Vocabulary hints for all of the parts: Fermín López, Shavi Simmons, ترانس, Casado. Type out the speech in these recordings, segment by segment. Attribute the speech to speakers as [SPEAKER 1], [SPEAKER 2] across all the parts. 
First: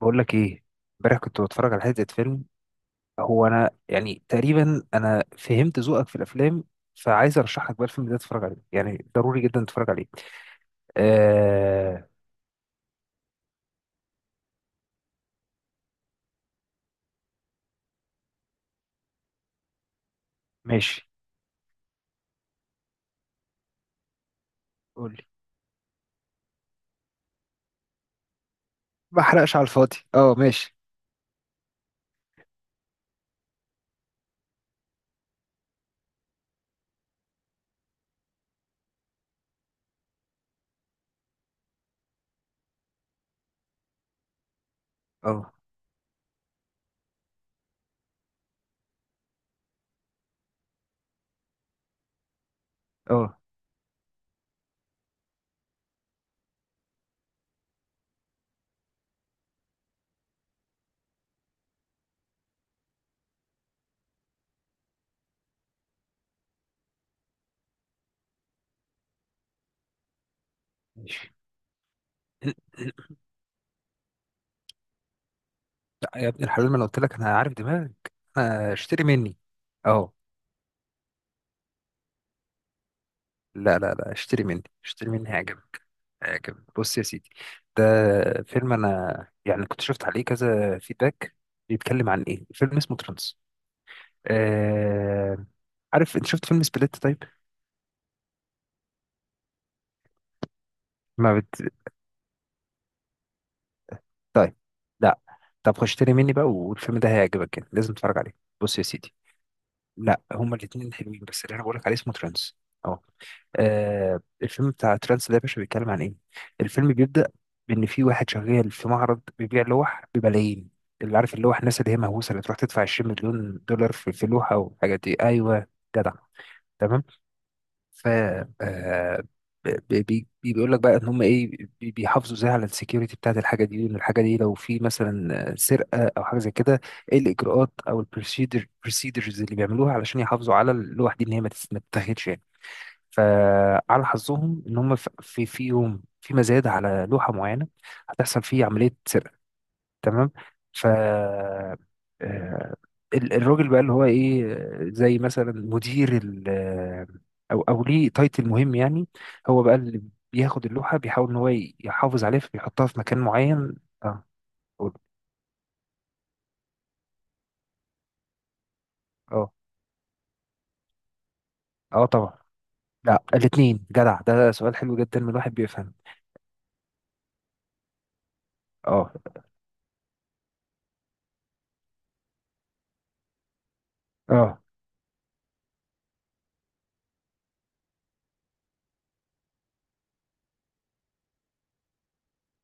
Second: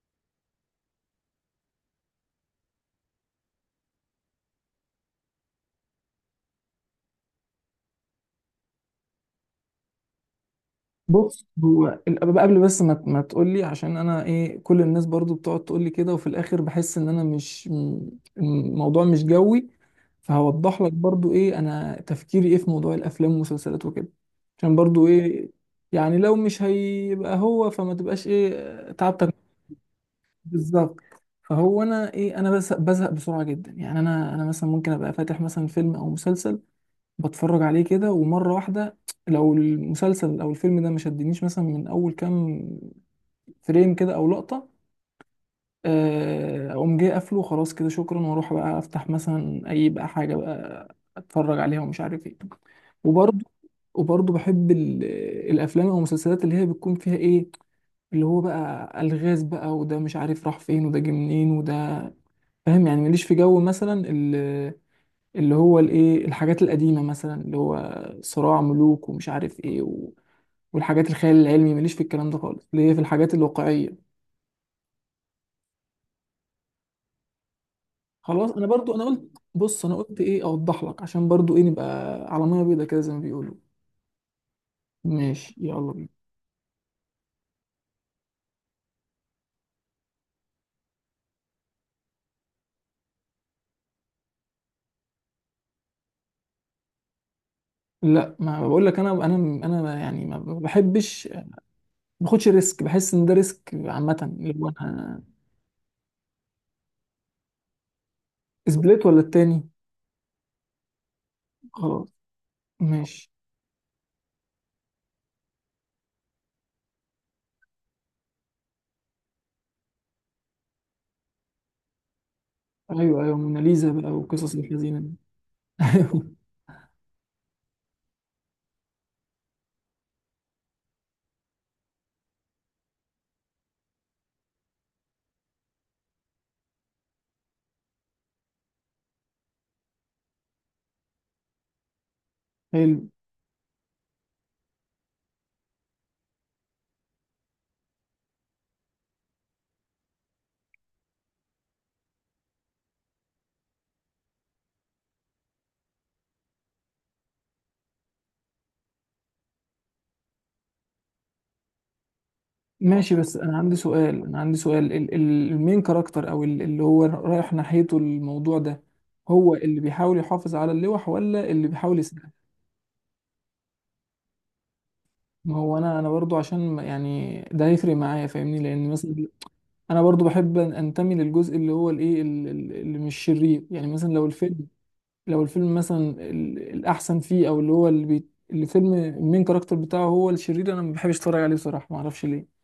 [SPEAKER 1] بقول لك ايه. امبارح كنت بتفرج على حته فيلم. هو انا يعني تقريبا انا فهمت ذوقك في الافلام، فعايز ارشح لك بقى الفيلم ده تتفرج عليه، يعني ضروري جدا تتفرج عليه.
[SPEAKER 2] بص، هو
[SPEAKER 1] آه.
[SPEAKER 2] قبل، بس ما تقول لي، عشان انا ايه، كل الناس برضو بتقعد تقول لي كده وفي الاخر بحس ان انا مش م- الموضوع مش جوي. فهوضح لك
[SPEAKER 1] ماشي.
[SPEAKER 2] برضو ايه انا، تفكيري ايه في موضوع الافلام والمسلسلات وكده. عشان برضو
[SPEAKER 1] قول لي.
[SPEAKER 2] ايه، يعني لو مش هيبقى هو فما تبقاش ايه
[SPEAKER 1] ما
[SPEAKER 2] تعبتك.
[SPEAKER 1] احرقش على الفاضي، اه ماشي.
[SPEAKER 2] بالظبط. فهو انا ايه، انا بس بزهق بسرعة جدا، يعني انا مثلا ممكن ابقى فاتح مثلا فيلم او مسلسل بتفرج عليه كده ومرة واحدة. لو المسلسل أو الفيلم ده ما شدنيش مثلا من أول كام فريم كده أو لقطة،
[SPEAKER 1] اه
[SPEAKER 2] أقوم جاي قافله خلاص كده شكرا وأروح بقى أفتح مثلا أي بقى حاجة بقى أتفرج عليها ومش عارف إيه.
[SPEAKER 1] اه
[SPEAKER 2] وبرضه وبرضه بحب الأفلام أو المسلسلات اللي هي بتكون فيها إيه، اللي هو بقى ألغاز بقى، وده مش عارف راح فين، وده جه منين، وده فاهم يعني. ماليش في جو مثلا، اللي هو الايه الحاجات القديمه، مثلا اللي هو صراع ملوك ومش عارف ايه والحاجات
[SPEAKER 1] ماشي.
[SPEAKER 2] الخيال العلمي، ماليش في الكلام ده خالص، اللي هي في الحاجات الواقعيه.
[SPEAKER 1] لا يا ابن الحلال، ما انا قلت لك انا عارف دماغك.
[SPEAKER 2] خلاص انا
[SPEAKER 1] انا
[SPEAKER 2] برضو انا
[SPEAKER 1] اشتري
[SPEAKER 2] قلت،
[SPEAKER 1] مني.
[SPEAKER 2] بص انا
[SPEAKER 1] اه.
[SPEAKER 2] قلت ايه، اوضح لك عشان برضو ايه نبقى على ميه بيضاء كده زي ما بيقولوا.
[SPEAKER 1] لا لا لا، اشتري مني اشتري مني
[SPEAKER 2] ماشي،
[SPEAKER 1] هيعجبك.
[SPEAKER 2] يلا بينا.
[SPEAKER 1] هيعجبك، بص يا سيدي. ده فيلم انا يعني كنت شفت عليه كذا فيدباك. بيتكلم عن ايه؟ فيلم اسمه ترانس. آه... عارف انت شفت فيلم سبليت؟ طيب.
[SPEAKER 2] لا، ما بقول لك، انا يعني ما بحبش،
[SPEAKER 1] ما
[SPEAKER 2] ما
[SPEAKER 1] بت...
[SPEAKER 2] باخدش ريسك، بحس ان ده ريسك عامه
[SPEAKER 1] طيب.
[SPEAKER 2] اللي هو
[SPEAKER 1] لا.
[SPEAKER 2] انا.
[SPEAKER 1] طب خش اشتري مني بقى، والفيلم ده هيعجبك، يعني لازم تتفرج عليه. بص يا
[SPEAKER 2] سبليت
[SPEAKER 1] سيدي.
[SPEAKER 2] ولا التاني؟
[SPEAKER 1] لا هما الاتنين حلوين، بس اللي انا بقولك عليه
[SPEAKER 2] خلاص
[SPEAKER 1] اسمه ترانس.
[SPEAKER 2] ماشي.
[SPEAKER 1] آه، الفيلم بتاع ترانس ده يا باشا بيتكلم عن ايه؟ الفيلم بيبدأ بإن في واحد شغال في معرض بيبيع لوح بملايين. اللي عارف اللوح، الناس اللي هي مهووسة اللي تروح تدفع 20
[SPEAKER 2] ايوه، ايوه،
[SPEAKER 1] مليون دولار
[SPEAKER 2] موناليزا بقى
[SPEAKER 1] في
[SPEAKER 2] وقصص
[SPEAKER 1] لوحة والحاجات
[SPEAKER 2] الحزينه
[SPEAKER 1] دي،
[SPEAKER 2] دي.
[SPEAKER 1] أيوه. جدع.
[SPEAKER 2] ايوه.
[SPEAKER 1] تمام. ف آه بيقول لك بقى ان هم ايه، بيحافظوا ازاي على السكيورتي بتاعت الحاجه دي، وان الحاجه دي لو في مثلا سرقه او حاجه زي كده، ايه الاجراءات او بروسيدرز اللي بيعملوها علشان يحافظوا على اللوح دي ان هي ما تتاخدش يعني.
[SPEAKER 2] حلو.
[SPEAKER 1] فعلى حظهم ان هم في يوم في مزاد على لوحه معينه هتحصل فيه عمليه سرقه. تمام. ف آه، الراجل بقى اللي هو ايه، زي مثلا مدير ال آه، او او ليه تايتل مهم يعني، هو بقى اللي بياخد اللوحه، بيحاول ان هو يحافظ عليها، فبيحطها في
[SPEAKER 2] ماشي
[SPEAKER 1] مكان
[SPEAKER 2] بس انا
[SPEAKER 1] معين.
[SPEAKER 2] عندي سؤال،
[SPEAKER 1] اه.
[SPEAKER 2] انا عندي سؤال،
[SPEAKER 1] قول.
[SPEAKER 2] المين كاركتر، اللي هو رايح ناحيته الموضوع ده،
[SPEAKER 1] اه
[SPEAKER 2] هو اللي بيحاول يحافظ على اللوح ولا اللي بيحاول
[SPEAKER 1] اه
[SPEAKER 2] يساعد؟
[SPEAKER 1] طبعا. لا الاثنين. جدع، ده سؤال حلو جدا من واحد
[SPEAKER 2] ما هو
[SPEAKER 1] بيفهم.
[SPEAKER 2] انا برضو عشان يعني ده هيفرق معايا فاهمني، لان
[SPEAKER 1] اه
[SPEAKER 2] مثلا انا برضو بحب انتمي للجزء اللي هو الايه اللي مش شرير. يعني مثلا لو
[SPEAKER 1] اه.
[SPEAKER 2] الفيلم، لو الفيلم مثلا الاحسن فيه، او اللي هو اللي بي الفيلم المين كاركتر بتاعه هو الشرير، انا ما بحبش اتفرج عليه بصراحة، ما اعرفش ليه.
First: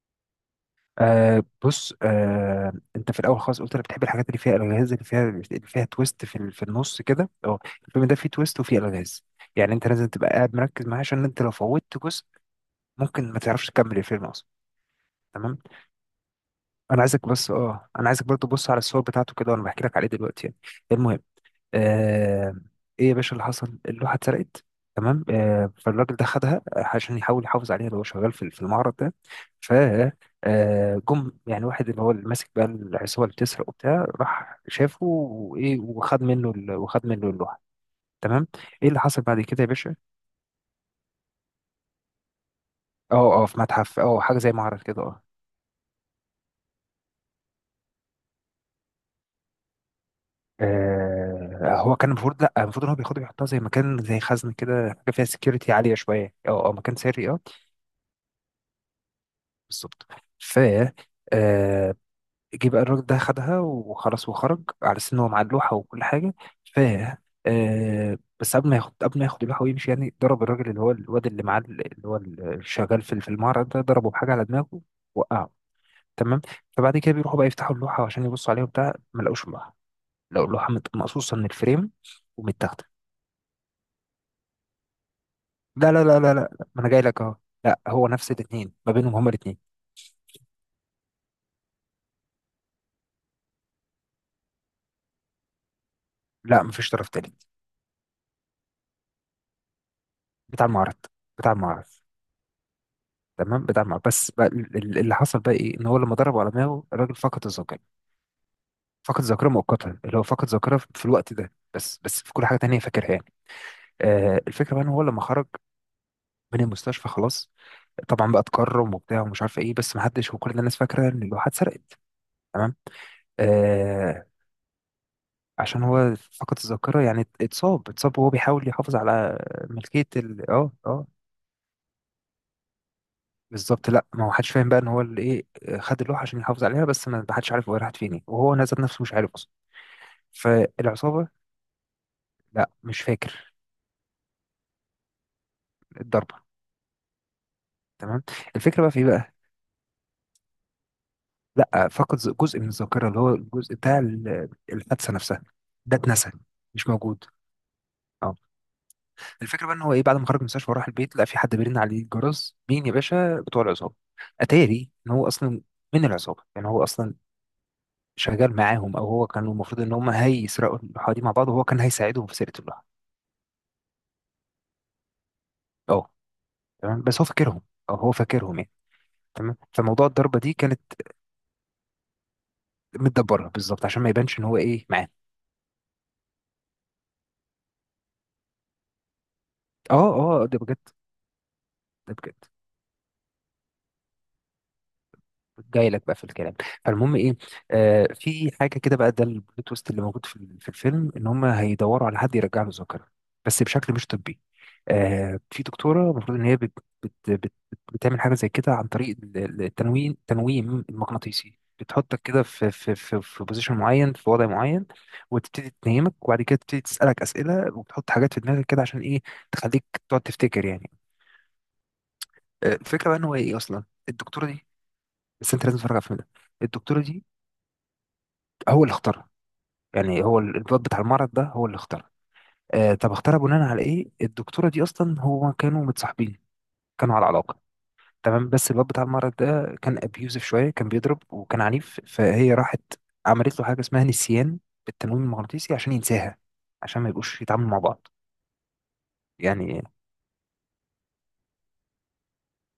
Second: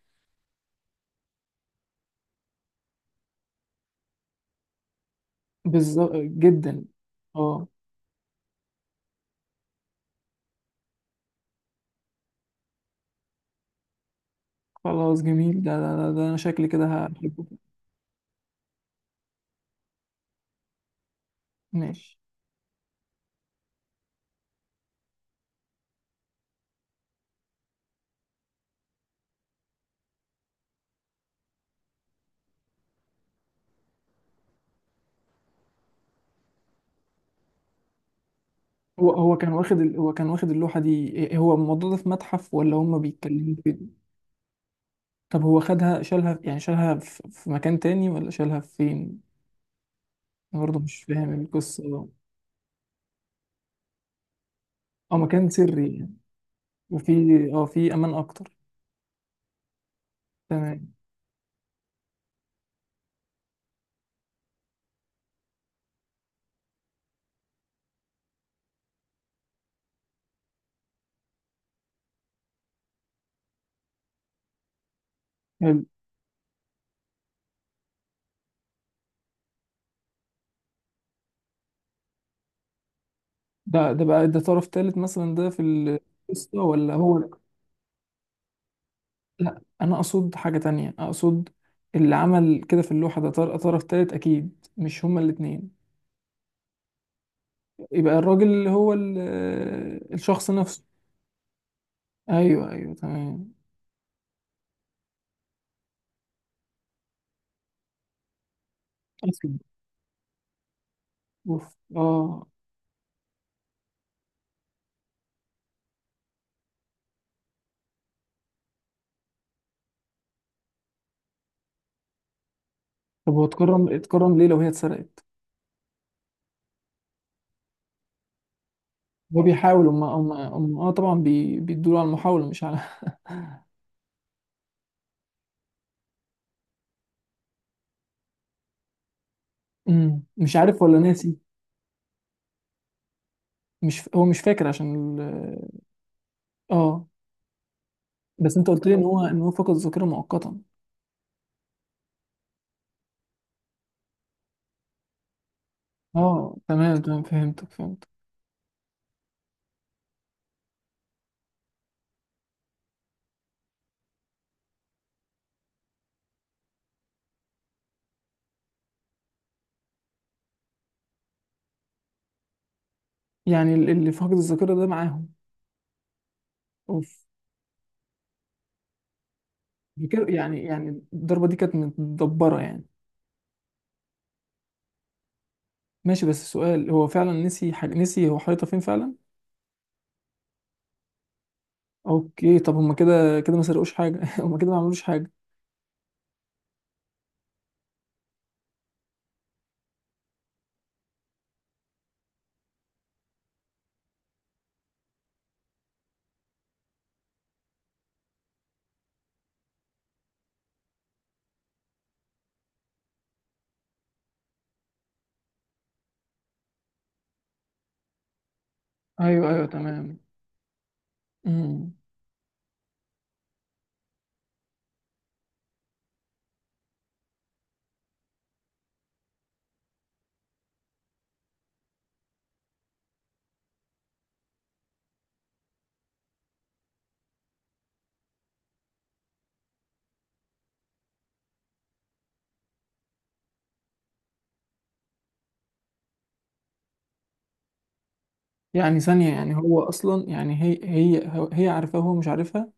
[SPEAKER 1] آه بص، آه انت في الاول خالص قلت انا بتحب الحاجات اللي فيها الغاز، اللي فيها
[SPEAKER 2] بالظبط
[SPEAKER 1] تويست في
[SPEAKER 2] جدا.
[SPEAKER 1] النص كده، اه.
[SPEAKER 2] اه.
[SPEAKER 1] الفيلم ده فيه تويست وفيه الغاز، يعني انت لازم تبقى قاعد مركز معاه، عشان انت لو فوتت جزء ممكن ما تعرفش تكمل الفيلم اصلا.
[SPEAKER 2] خلاص جميل،
[SPEAKER 1] تمام.
[SPEAKER 2] ده انا شكلي كده
[SPEAKER 1] انا عايزك
[SPEAKER 2] هحبه.
[SPEAKER 1] بس انا عايزك برضه تبص على الصور بتاعته كده وانا بحكي لك عليه دلوقتي يعني. المهم،
[SPEAKER 2] ماشي.
[SPEAKER 1] آه ايه يا باشا اللي حصل؟ اللوحه اتسرقت. تمام. فالراجل ده خدها عشان يحاول يحافظ عليها، اللي هو شغال في المعرض ده. ف آه، جم يعني واحد اللي هو اللي ماسك بقى العصابه اللي بتسرق وبتاع، راح شافه وايه، وخد منه اللوحه. تمام. ايه اللي حصل بعد كده يا باشا؟
[SPEAKER 2] هو كان واخد اللوحة دي هو الموضوع ده في متحف ولا هما
[SPEAKER 1] اه اه
[SPEAKER 2] بيتكلموا
[SPEAKER 1] في
[SPEAKER 2] فين؟
[SPEAKER 1] متحف، حاجه زي معرض كده، اه.
[SPEAKER 2] طب هو خدها، شالها يعني، شالها في مكان تاني ولا شالها فين؟ انا برضه مش فاهم
[SPEAKER 1] هو
[SPEAKER 2] القصة.
[SPEAKER 1] كان المفروض، لا المفروض ان هو بياخدها بيحطها زي مكان زي خزنه كده، حاجه
[SPEAKER 2] اه
[SPEAKER 1] فيها
[SPEAKER 2] مكان
[SPEAKER 1] سكيورتي عاليه
[SPEAKER 2] سري يعني،
[SPEAKER 1] شويه، اه اه، مكان
[SPEAKER 2] وفي،
[SPEAKER 1] سري، اه.
[SPEAKER 2] اه في امان اكتر.
[SPEAKER 1] بالظبط. ف
[SPEAKER 2] تمام.
[SPEAKER 1] آه، جه بقى الراجل ده خدها وخلاص وخرج على أساس إن هو معاه اللوحة وكل حاجة. ف آه بس قبل ما ياخد اللوحة ويمشي يعني، ضرب الراجل اللي هو الواد اللي معاه، اللي هو الشغال في المعرض ده، ضربه بحاجة على دماغه، وقعه.
[SPEAKER 2] حلو.
[SPEAKER 1] تمام. فبعد كده بيروحوا بقى يفتحوا اللوحة عشان يبصوا عليها وبتاع، ما لقوش اللوحة. لقوا اللوحة مقصوصة من الفريم ومتاخدة.
[SPEAKER 2] ده بقى، ده طرف تالت مثلا ده في
[SPEAKER 1] لا لا لا لا لا
[SPEAKER 2] القصة
[SPEAKER 1] لا، ما أنا
[SPEAKER 2] ولا
[SPEAKER 1] جاي لك
[SPEAKER 2] هو؟
[SPEAKER 1] أهو. لا، هو نفس الاتنين ما بينهم، هما الاتنين.
[SPEAKER 2] لا انا اقصد حاجة تانية، اقصد اللي عمل كده في اللوحة، ده طرف تالت اكيد، مش هما الاتنين.
[SPEAKER 1] لا مفيش طرف تالت.
[SPEAKER 2] يبقى الراجل هو الشخص
[SPEAKER 1] بتاع
[SPEAKER 2] نفسه.
[SPEAKER 1] المعرض. بتاع المعرض
[SPEAKER 2] ايوه، ايوه، تمام.
[SPEAKER 1] تمام. بدمع بس بقى، اللي حصل بقى ايه، ان هو لما ضربه على دماغه الراجل فقد الذاكره. فقد الذاكره
[SPEAKER 2] أسود.
[SPEAKER 1] مؤقتا، اللي هو فقد ذاكره في الوقت ده
[SPEAKER 2] اوف،
[SPEAKER 1] بس
[SPEAKER 2] اه.
[SPEAKER 1] بس في كل حاجه تانية فاكرها يعني. آه الفكره بقى ان هو لما خرج من المستشفى خلاص، طبعا بقى اتكرم وبتاع ومش عارف ايه، بس ما حدش، وكل الناس فاكره ان اللوحه اتسرقت. تمام.
[SPEAKER 2] طب هو اتكرم،
[SPEAKER 1] آه
[SPEAKER 2] اتكرم ليه لو هي اتسرقت؟
[SPEAKER 1] عشان هو فقد الذاكره يعني، اتصاب وهو بيحاول يحافظ على
[SPEAKER 2] هو بيحاول، هم
[SPEAKER 1] ملكيه
[SPEAKER 2] هم
[SPEAKER 1] ال، اه
[SPEAKER 2] هم اه
[SPEAKER 1] اه.
[SPEAKER 2] طبعا بيدوا على المحاولة مش على.
[SPEAKER 1] بالظبط، لا ما هو حدش فاهم بقى ان هو اللي ايه، خد اللوحه عشان يحافظ عليها، بس ما حدش عارف هو راحت فين إيه. وهو نزل نفسه مش عارف.
[SPEAKER 2] مش عارف ولا
[SPEAKER 1] فالعصابه.
[SPEAKER 2] ناسي؟
[SPEAKER 1] لا مش فاكر.
[SPEAKER 2] مش ف... هو مش فاكر عشان
[SPEAKER 1] الضربه.
[SPEAKER 2] اه.
[SPEAKER 1] تمام.
[SPEAKER 2] بس انت
[SPEAKER 1] الفكره
[SPEAKER 2] قلت
[SPEAKER 1] بقى
[SPEAKER 2] لي
[SPEAKER 1] في
[SPEAKER 2] ان
[SPEAKER 1] ايه
[SPEAKER 2] هو
[SPEAKER 1] بقى؟
[SPEAKER 2] ان هو فقد الذاكرة مؤقتا.
[SPEAKER 1] لا فقد جزء من الذاكره، اللي هو الجزء بتاع الحادثه نفسها، ده اتنسى،
[SPEAKER 2] اه
[SPEAKER 1] مش
[SPEAKER 2] تمام، تمام،
[SPEAKER 1] موجود.
[SPEAKER 2] فهمتك، فهمت.
[SPEAKER 1] اه. الفكره بقى ان هو ايه، بعد ما خرج من المستشفى وراح البيت لقى في حد بيرن عليه الجرس، مين يا باشا؟ بتوع العصابه. اتاري ان هو اصلا من العصابه، يعني هو اصلا شغال معاهم، او هو كان المفروض ان هم هيسرقوا اللوحه دي مع بعض، وهو كان هيساعدهم في سرقه اللوحه.
[SPEAKER 2] يعني اللي فقد الذاكرة ده معاهم.
[SPEAKER 1] اه. تمام بس
[SPEAKER 2] اوف.
[SPEAKER 1] هو فاكرهم، او هو فاكرهم يعني. تمام، فموضوع الضربه دي
[SPEAKER 2] يعني
[SPEAKER 1] كانت
[SPEAKER 2] يعني الضربة دي كانت متدبرة يعني.
[SPEAKER 1] متدبرها، بالظبط عشان ما يبانش ان هو ايه معاه.
[SPEAKER 2] ماشي بس السؤال، هو فعلا نسي حاجة، نسي هو حيطة فين فعلا؟
[SPEAKER 1] اه اه، ده بجد. ده بجد.
[SPEAKER 2] اوكي، طب هما كده كده ما سرقوش حاجة. هما كده ما عملوش حاجة.
[SPEAKER 1] جاي لك بقى في الكلام. فالمهم ايه، في حاجه كده بقى، ده البلوت تويست اللي موجود في الفيلم، ان هم هيدوروا على حد يرجع له الذاكره بس بشكل مش طبي. في دكتوره المفروض ان هي بت بت بت بت بتعمل حاجه زي كده، عن طريق التنويم المغناطيسي، بتحطك كده في بوزيشن معين، في وضع معين، وتبتدي تنيمك وبعد كده تبتدي تسالك اسئله وبتحط حاجات في دماغك كده عشان ايه،
[SPEAKER 2] ايوه، ايوه،
[SPEAKER 1] تخليك
[SPEAKER 2] تمام.
[SPEAKER 1] تقعد تفتكر يعني.
[SPEAKER 2] امم.
[SPEAKER 1] آه، الفكره بقى ان هو ايه اصلا، الدكتوره دي، بس انت لازم تتفرج على الفيلم ده، الدكتوره دي هو اللي اختارها، يعني هو الواد بتاع المرض ده هو اللي اختارها. آه، طب اختارها بناء على ايه؟ الدكتوره دي اصلا هو كانوا متصاحبين، كانوا على علاقه. تمام بس الواد بتاع المرض ده كان ابيوزف شويه، كان بيضرب وكان عنيف، فهي راحت عملت له حاجه اسمها نسيان بالتنويم المغناطيسي عشان ينساها، عشان ما يبقوش يتعاملوا مع بعض
[SPEAKER 2] يعني ثانية، يعني هو
[SPEAKER 1] يعني.
[SPEAKER 2] اصلا، يعني هي هي عارفاه وهو مش عارفها.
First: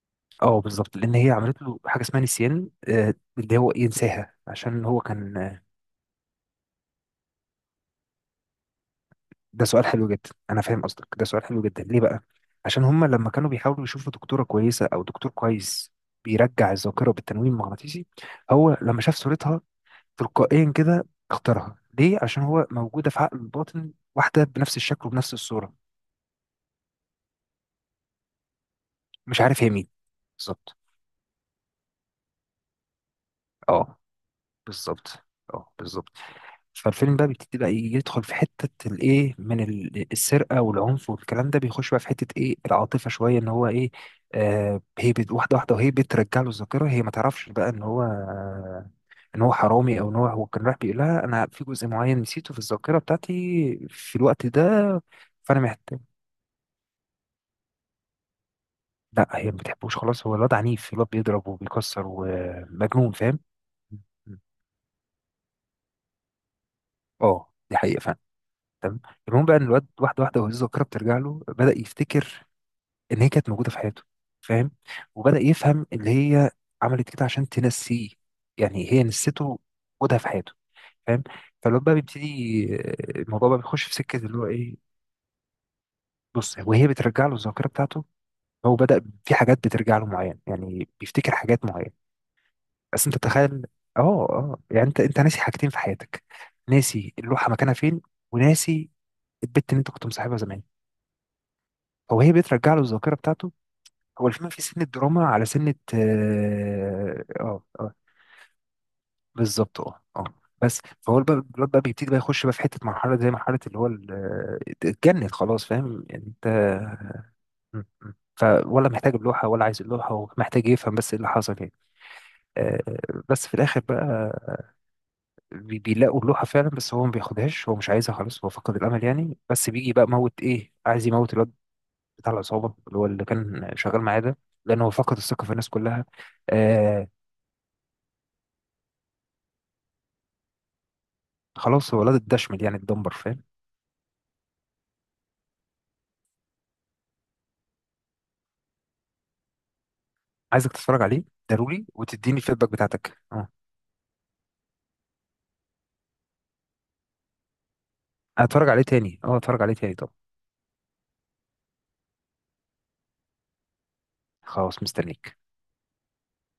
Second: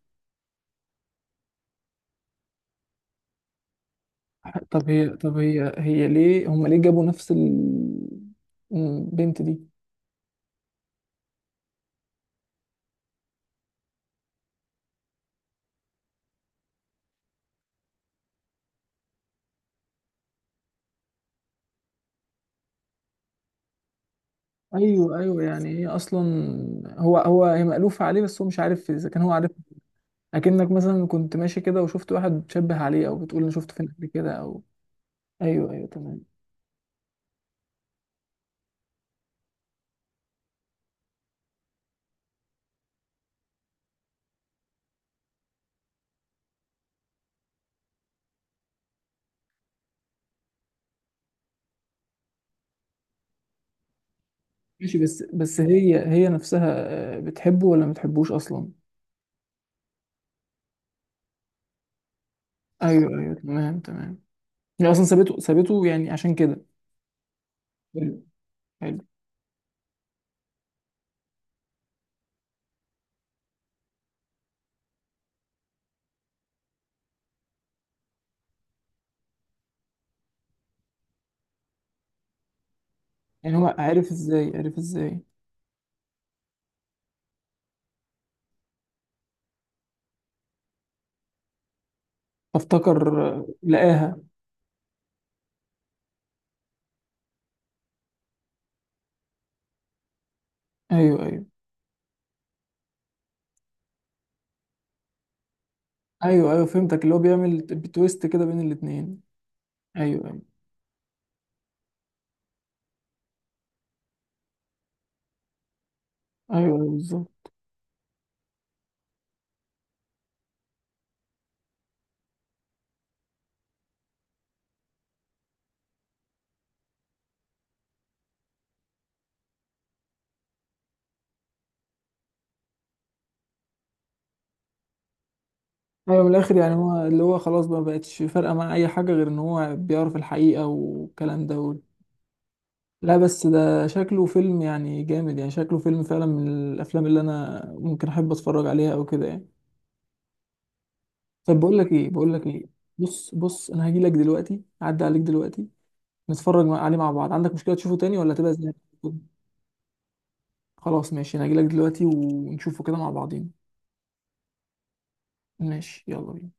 [SPEAKER 1] اه بالظبط، لان هي عملت له حاجه اسمها نسيان، اللي هو ينساها عشان
[SPEAKER 2] طب
[SPEAKER 1] هو
[SPEAKER 2] هي، طب
[SPEAKER 1] كان.
[SPEAKER 2] هي هي ليه هما ليه جابوا نفس البنت دي؟
[SPEAKER 1] ده سؤال حلو جدا، انا فاهم قصدك. ده سؤال حلو جدا ليه بقى؟ عشان هما لما كانوا بيحاولوا يشوفوا دكتوره كويسه او دكتور كويس بيرجع الذاكره بالتنويم المغناطيسي، هو لما شاف صورتها تلقائيا كده اختارها، ليه؟ عشان هو موجوده في عقل الباطن واحده بنفس الشكل
[SPEAKER 2] ايوه،
[SPEAKER 1] وبنفس
[SPEAKER 2] ايوه، يعني
[SPEAKER 1] الصوره،
[SPEAKER 2] هي اصلا، هو هي مألوفة عليه بس هو مش عارف اذا كان هو
[SPEAKER 1] مش
[SPEAKER 2] عارف.
[SPEAKER 1] عارف هي مين.
[SPEAKER 2] اكنك
[SPEAKER 1] بالظبط.
[SPEAKER 2] مثلا كنت ماشي كده وشفت واحد بتشبه عليه، او بتقول انا شفته فين
[SPEAKER 1] اه
[SPEAKER 2] قبل كده او.
[SPEAKER 1] بالظبط.
[SPEAKER 2] ايوه،
[SPEAKER 1] اه
[SPEAKER 2] ايوه،
[SPEAKER 1] بالظبط.
[SPEAKER 2] تمام.
[SPEAKER 1] فالفيلم بقى بيبتدي بقى يدخل في حتة الايه، من السرقة والعنف والكلام ده بيخش بقى في حتة ايه، العاطفة شوية، ان هو ايه، هي واحدة واحدة وهي بترجع له الذاكرة، هي ما تعرفش بقى ان هو ان هو حرامي، او ان هو كان رايح بيقول لها انا في جزء معين نسيته في الذاكرة بتاعتي في الوقت ده،
[SPEAKER 2] ماشي بس
[SPEAKER 1] فانا
[SPEAKER 2] هي
[SPEAKER 1] محتاج.
[SPEAKER 2] هي نفسها، بتحبه ولا ما بتحبوش اصلا؟
[SPEAKER 1] لا هي ما بتحبوش خلاص، هو الواد عنيف، الواد بيضرب وبيكسر ومجنون،
[SPEAKER 2] ايوه، ايوه،
[SPEAKER 1] فاهم.
[SPEAKER 2] تمام، تمام. هي اصلا سابته، سابته يعني عشان كده.
[SPEAKER 1] اه دي حقيقة
[SPEAKER 2] حلو.
[SPEAKER 1] فعلا. تمام.
[SPEAKER 2] حلو.
[SPEAKER 1] المهم بقى ان الواد واحدة واحدة وهي الذاكرة بترجع له، بدأ يفتكر ان هي كانت موجوده في حياته، فاهم، وبدا يفهم اللي هي عملت كده عشان تنسيه، يعني هي نسيته وجودها في حياته، فاهم. فالواد بقى بيبتدي، الموضوع
[SPEAKER 2] يعني
[SPEAKER 1] بقى
[SPEAKER 2] هو
[SPEAKER 1] بيخش في
[SPEAKER 2] عارف
[SPEAKER 1] سكه اللي هو
[SPEAKER 2] ازاي،
[SPEAKER 1] ايه،
[SPEAKER 2] عارف ازاي؟
[SPEAKER 1] بص، وهي بترجع له الذاكره بتاعته، هو بدا في حاجات بترجع له معين يعني بيفتكر حاجات معينه، بس انت
[SPEAKER 2] فافتكر
[SPEAKER 1] تخيل. اه
[SPEAKER 2] لقاها.
[SPEAKER 1] اه. يعني انت ناسي حاجتين في حياتك، ناسي اللوحه مكانها فين، وناسي البت اللي انت كنت مصاحبها زمان،
[SPEAKER 2] ايوه، ايوه.
[SPEAKER 1] هو هي بترجع له الذاكره بتاعته. هو الفيلم في سن الدراما على سنة،
[SPEAKER 2] ايوه، ايوه، فهمتك، اللي هو
[SPEAKER 1] اه
[SPEAKER 2] بيعمل
[SPEAKER 1] اه آه.
[SPEAKER 2] تويست كده بين الاتنين.
[SPEAKER 1] بالظبط اه اه.
[SPEAKER 2] ايوه، ايوه.
[SPEAKER 1] بس فهو الواد بقى بيبتدي بقى يخش بقى في حتة مرحلة زي مرحلة اللي هو اتجنن خلاص، فاهم يعني انت.
[SPEAKER 2] ايوه، ايوه، بالظبط.
[SPEAKER 1] م- م. فولا محتاج اللوحة ولا عايز اللوحة، ومحتاج يفهم بس ايه اللي حصل يعني. بس في الآخر بقى بيلاقوا اللوحة فعلا، بس هو ما بياخدهاش، هو مش عايزها خلاص، هو فقد الأمل يعني، بس بيجي بقى موت ايه، عايز يموت الواد بتاع العصابة اللي هو اللي كان شغال معاه ده، لأن هو فقد الثقة في الناس كلها.
[SPEAKER 2] ايوه، من الاخر يعني هو
[SPEAKER 1] آه،
[SPEAKER 2] اللي هو خلاص بقى ما بقتش فارقه مع اي حاجه، غير ان هو بيعرف الحقيقه والكلام ده.
[SPEAKER 1] خلاص هو ولاد الدشمل يعني الدمبر،
[SPEAKER 2] لا،
[SPEAKER 1] فاهم.
[SPEAKER 2] بس ده شكله فيلم يعني جامد، يعني شكله فيلم فعلا من الافلام اللي انا ممكن احب اتفرج عليها او كده يعني.
[SPEAKER 1] عايزك تتفرج عليه،
[SPEAKER 2] طب بقول
[SPEAKER 1] ضروري،
[SPEAKER 2] لك ايه، بقول
[SPEAKER 1] وتديني
[SPEAKER 2] لك ايه،
[SPEAKER 1] الفيدباك بتاعتك،
[SPEAKER 2] بص
[SPEAKER 1] اه.
[SPEAKER 2] بص انا هجي لك دلوقتي، اعدي عليك دلوقتي، نتفرج عليه مع بعض. عندك مشكلة تشوفه تاني ولا تبقى زي
[SPEAKER 1] هتفرج
[SPEAKER 2] ما
[SPEAKER 1] عليه تاني،
[SPEAKER 2] كنت؟
[SPEAKER 1] اه هتفرج عليه تاني، طب.
[SPEAKER 2] خلاص ماشي، انا هجي لك دلوقتي ونشوفه كده مع بعضين.
[SPEAKER 1] خلاص، مستنيك.
[SPEAKER 2] ماشي، يلا بينا.